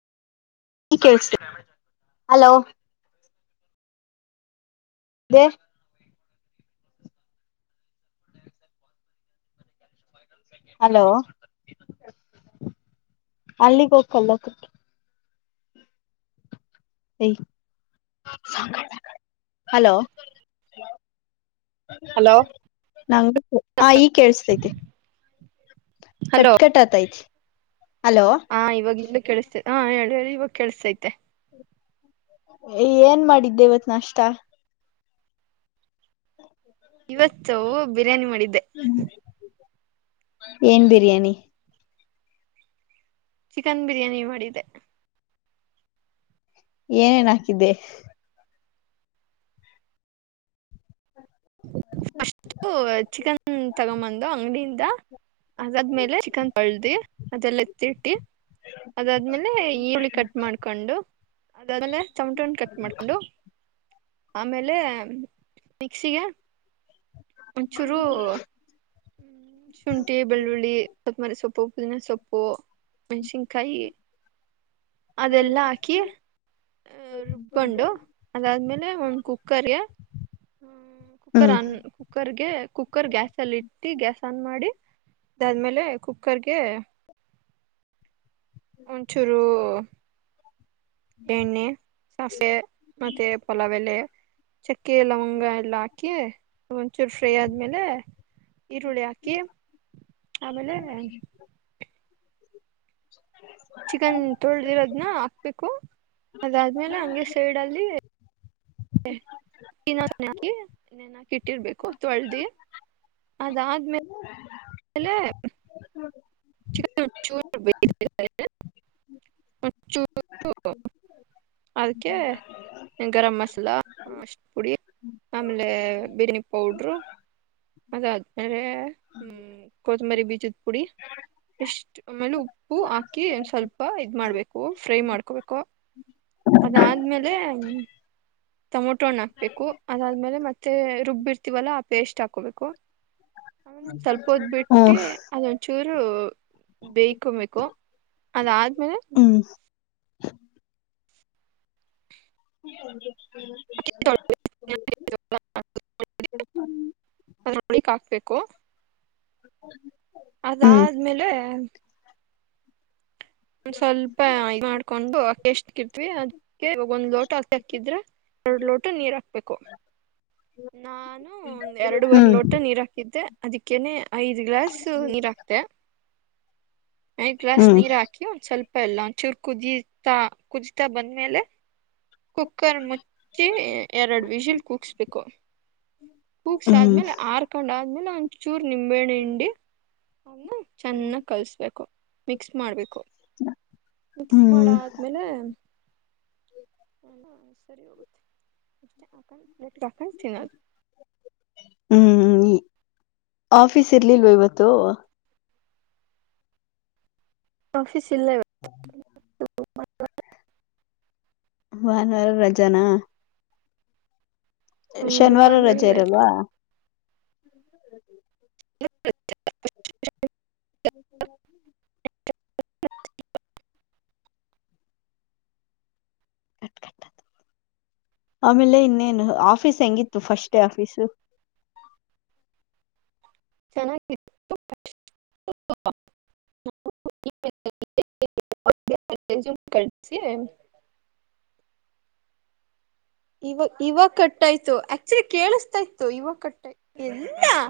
hello ಅದ hello ಅಲ್ಲಿಗೆ ಹೋಗಕಲ್ಲ [unintelligible] hello hello ಹಾ ಈಗ್ ಕೇಳಸ್ತೈತೆ ಹಲೋ ಕಟ್ ಕಟ್ ಆತೈತಿ ಹಲೋ ಹಾ ಇವಾಗ ಇಲ್ಲೂ ಕೇಳಿಸ್ತೇತೆ ಹಾ ಹೇಳಿ ಹೇಳಿ ಇವಾಗ ಕೇಳಸ್ತೈತೆ ಏನ್ ಮಾಡಿದ್ದೆ ಇವತ್ ನಾಷ್ಟ ಇವತ್ತು ಬಿರಿಯ್ಯಾನಿ ಮಾಡಿದ್ದೆ ಏನ್ ಬಿರಿಯಾನಿ ಚಿಕನ್ ಬಿರಿಯಾನಿ ಮಾಡಿದ್ದೆ ಏನೇನ್ ಹಾಕಿದ್ದೆ ಫಸ್ಟು ಚಿಕನ್ ತಗೊಂಬಂದು ಅಂಗಡಿಯಿಂದ ಅದಾದ್ಮೇಲೆ ಚಿಕನ್ ಪಳ್ದಿ ಅದೆಲ್ಲ ಎತ್ತಿಟ್ಟಿ ಅದಾದ್ಮೇಲೆ ಈರುಳ್ಳಿ ಕಟ್ ಮಾಡ್ಕೊಂಡು ಅದಾದ್ಮೇಲೆ ಟಮೋಟೊ ಹಣ್ ಕಟ್ ಮಾಡ್ಕೊಂಡು ಆಮೇಲೆ ಮಿಕ್ಸಿಗೆ ಒಂದು ಚೂರು ಶುಂಠಿ ಬೆಳ್ಳುಳ್ಳಿ ಕೊತಂಬರಿ ಸೊಪ್ಪ್ ಪುದಿನ ಸೊಪ್ಪು ಮೆಣಸಿನ್ಕಾಯಿ ಅದೆಲ್ಲ ಹಾಕಿ ರುಬ್ಕೊಂಡು ಅದಾದ್ಮೇಲೆ ಒಂದು ಕುಕ್ಕರ್ಗೆ ಹ್ಮ ಕುಕ್ಕರ್ ಹ್ಮ್ ಅನ್ ಕುಕ್ಕರ್ಗೆ ಕುಕ್ಕರ್ ಗ್ಯಾಸ್ ಅಲ್ಲಿ ಇಟ್ ಗ್ಯಾಸ್ ಆನ್ ಮಾಡಿ ಅದಾದ್ಮೇಲೆ ಕುಕ್ಕರ್ಗೆ ಒಂಚೂರು ಎಣ್ಣೆ ಸಾಸಿವೆ ಮತ್ತೆ ಪಲಾವೆಲೆ ಚಕ್ಕೆ ಲವಂಗ ಎಲ್ಲಾ ಹಾಕಿ ಒಂಚೂರು ಫ್ರೈ ಆದ್ಮೇಲೆ ಈರುಳ್ಳಿ ಹಾಕಿ ಆಮೇಲೆ ಚಿಕನ್ ತೊಳ್ದಿರೋದ್ನ ಹಾಕ್ಬೇಕು ಅದಾದ್ಮೇಲೆ ಹಂಗೆ ಸೈಡ್ ಅಲ್ಲಿ [unintelligible] ನೆನಾಕಿಟ್ಟಿರ್ಬೇಕು ತೊಳ್ದಿ ಅದಾದ್ಮೇಲೆ [unintelligible] ಅದಕ್ಕೆ ಗರಂ ಮಸಾಲಾ ಅರಿಷಿಣ್ ಪುಡಿ ಆಮೇಲೆ ಬಿರಿಯಾನಿ ಪೌಡ್ರು ಅದಾದ್ಮೇಲೆ ಹ್ಮ ಕೊತ್ತಂಬರಿ ಬೀಜದ ಪುಡಿ ಎಷ್ಟು ಆಮೇಲೆ ಉಪ್ಪು ಹಾಕಿ ಒ ಸ್ವಲ್ಪ ಇದ ಮಾಡ್ಬೇಕು ಫ್ರೈ ಮಾಡ್ಕೋಬೇಕು ಅದಾದ್ಮೇಲೆ ಟೊಮೊಟೋಣ್ಣ ಹಾಕ್ಬೇಕು ಅದಾದ್ಮೇಲೆ ಮತ್ತೆ ರುಬ್ಬಿರ್ತೀವಲ್ಲ ಆ ಪೇಸ್ಟ್ ಹಾಕೋಬೇಕು [inaudible] ಆಮೇಲೆ ಸ್ವಲ್ಪ ಬಿಟ್ಟಿ ಹ್ಮ್ ಅದಂ ಚೂರು ಬೇಯಕೊಬೇಕು ಅದಾದ್ಮೇಲೆ ಹ್ಮ್ ಹ ನೋಡಿ ಕಾಕ್ಬೇಕ [unintelligible] ಕ ಹ ಅದಾದ್ಮೇಲೆ ಸ್ವಲ್ಪ ಇ ಮಾಡ್ಕೊಂಡು ಅಕ್ಕ ಎಷ್ಟಕ್ಕ ಇರ್ತ್ವಿ ಅದಕ್ಕೆ ಒಂದ್ ಲೋಟ ಅಕ್ಕಿದ್ರೆ ಎರಡ್ ಲೋಟ ನೀರ್ ಹಾಕ್ಬೇಕು ನಾನು ಒಂದ್ ಎರಡುುವರೆ ಹ್ಮ್ ಲೋಟ ನೀರ್ ಹಾಕಿದ್ದೆ ಅದಕ್ಕೇನೆ ಐದ್ ಗ್ಲಾಸ್ ನೀರ ಹಾಕ್ತೆ ಐ ಗ್ಲಾಸ್ ಹ್ಮ್ ಹ್ಮ್ ನೀರ್ ಹಾಕಿ ಒಂದ ಸ್ವಲ್ಪ ಎಲ್ಲಾ ಚೂರ್ ಕುದಿತಾ ಕುದಿತಾ ಬಂದ್ಮೇಲೆ ಕುಕ್ಕರ್ ಮುಚ್ಚ ಚಿ ಎರಡು ವಿಷಲ್ ಕೂಗ್ಸ್ಬೇಕು ಕೊಗ್ಸಿ ಹ್ಮ್ ಆದ್ಮೇಲೆ ಆರ್ಕೊಂಡ ಆದ್ಮೇಲೆ ಒಂದ್ಚೂರು ನಿಂಬೆಣೆ ಹಂಡಿ ಅದನ್ನ ಚೆನ್ನಾಗಿ ಕಲಿಸಬೇಕು ಮಿಕ್ಸ್ ಮಾಡಬೇಕು ಮಿಕ್ಸ್ ಮಾಡ ಆದ್ಮೇಲೆ [inaudible] ಸರಿೋಗಕ ಹ್ಮ್ ಆಫೀಸ್ ಇರ್ಲಿಲ್ವ ಇವತ್ತು ಆಫೀಸ್ ಇಲ್ಲ ಹ ಭಾನುವಾರ ವಾರ ರಜಾನ ಹ್ಮ್ ಶನಿವಾರ ಭಾನುವಾರ ರಜೆ ಇರಲ್ವಾ ಹ್ಮ ಹ [inaudible] ಕಟ್ಕಟ್ಟ ಆಮೇಲೆ ಇನ್ನೇನು ಆಫೀಸ್ ಹೆಂಗಿತ್ತು ಫಸ್ಟ್ ಡೇ ಆಫೀಸು ಚೆನ್ನಾಗಿ [inaudible] [inaudible] ರೆಸೂಮ್ ಕಳ್ಸಿ ಇವ ಇವಾಗ ಕಟ್ಟಾಯ್ತು ಆಕ್ಚುಲಿ ಕೇಳಿಸ್ತಾ ಇತ್ತು ಇವ ಕಟ್ಟಾಯ್ತು ಎಲ್ಲ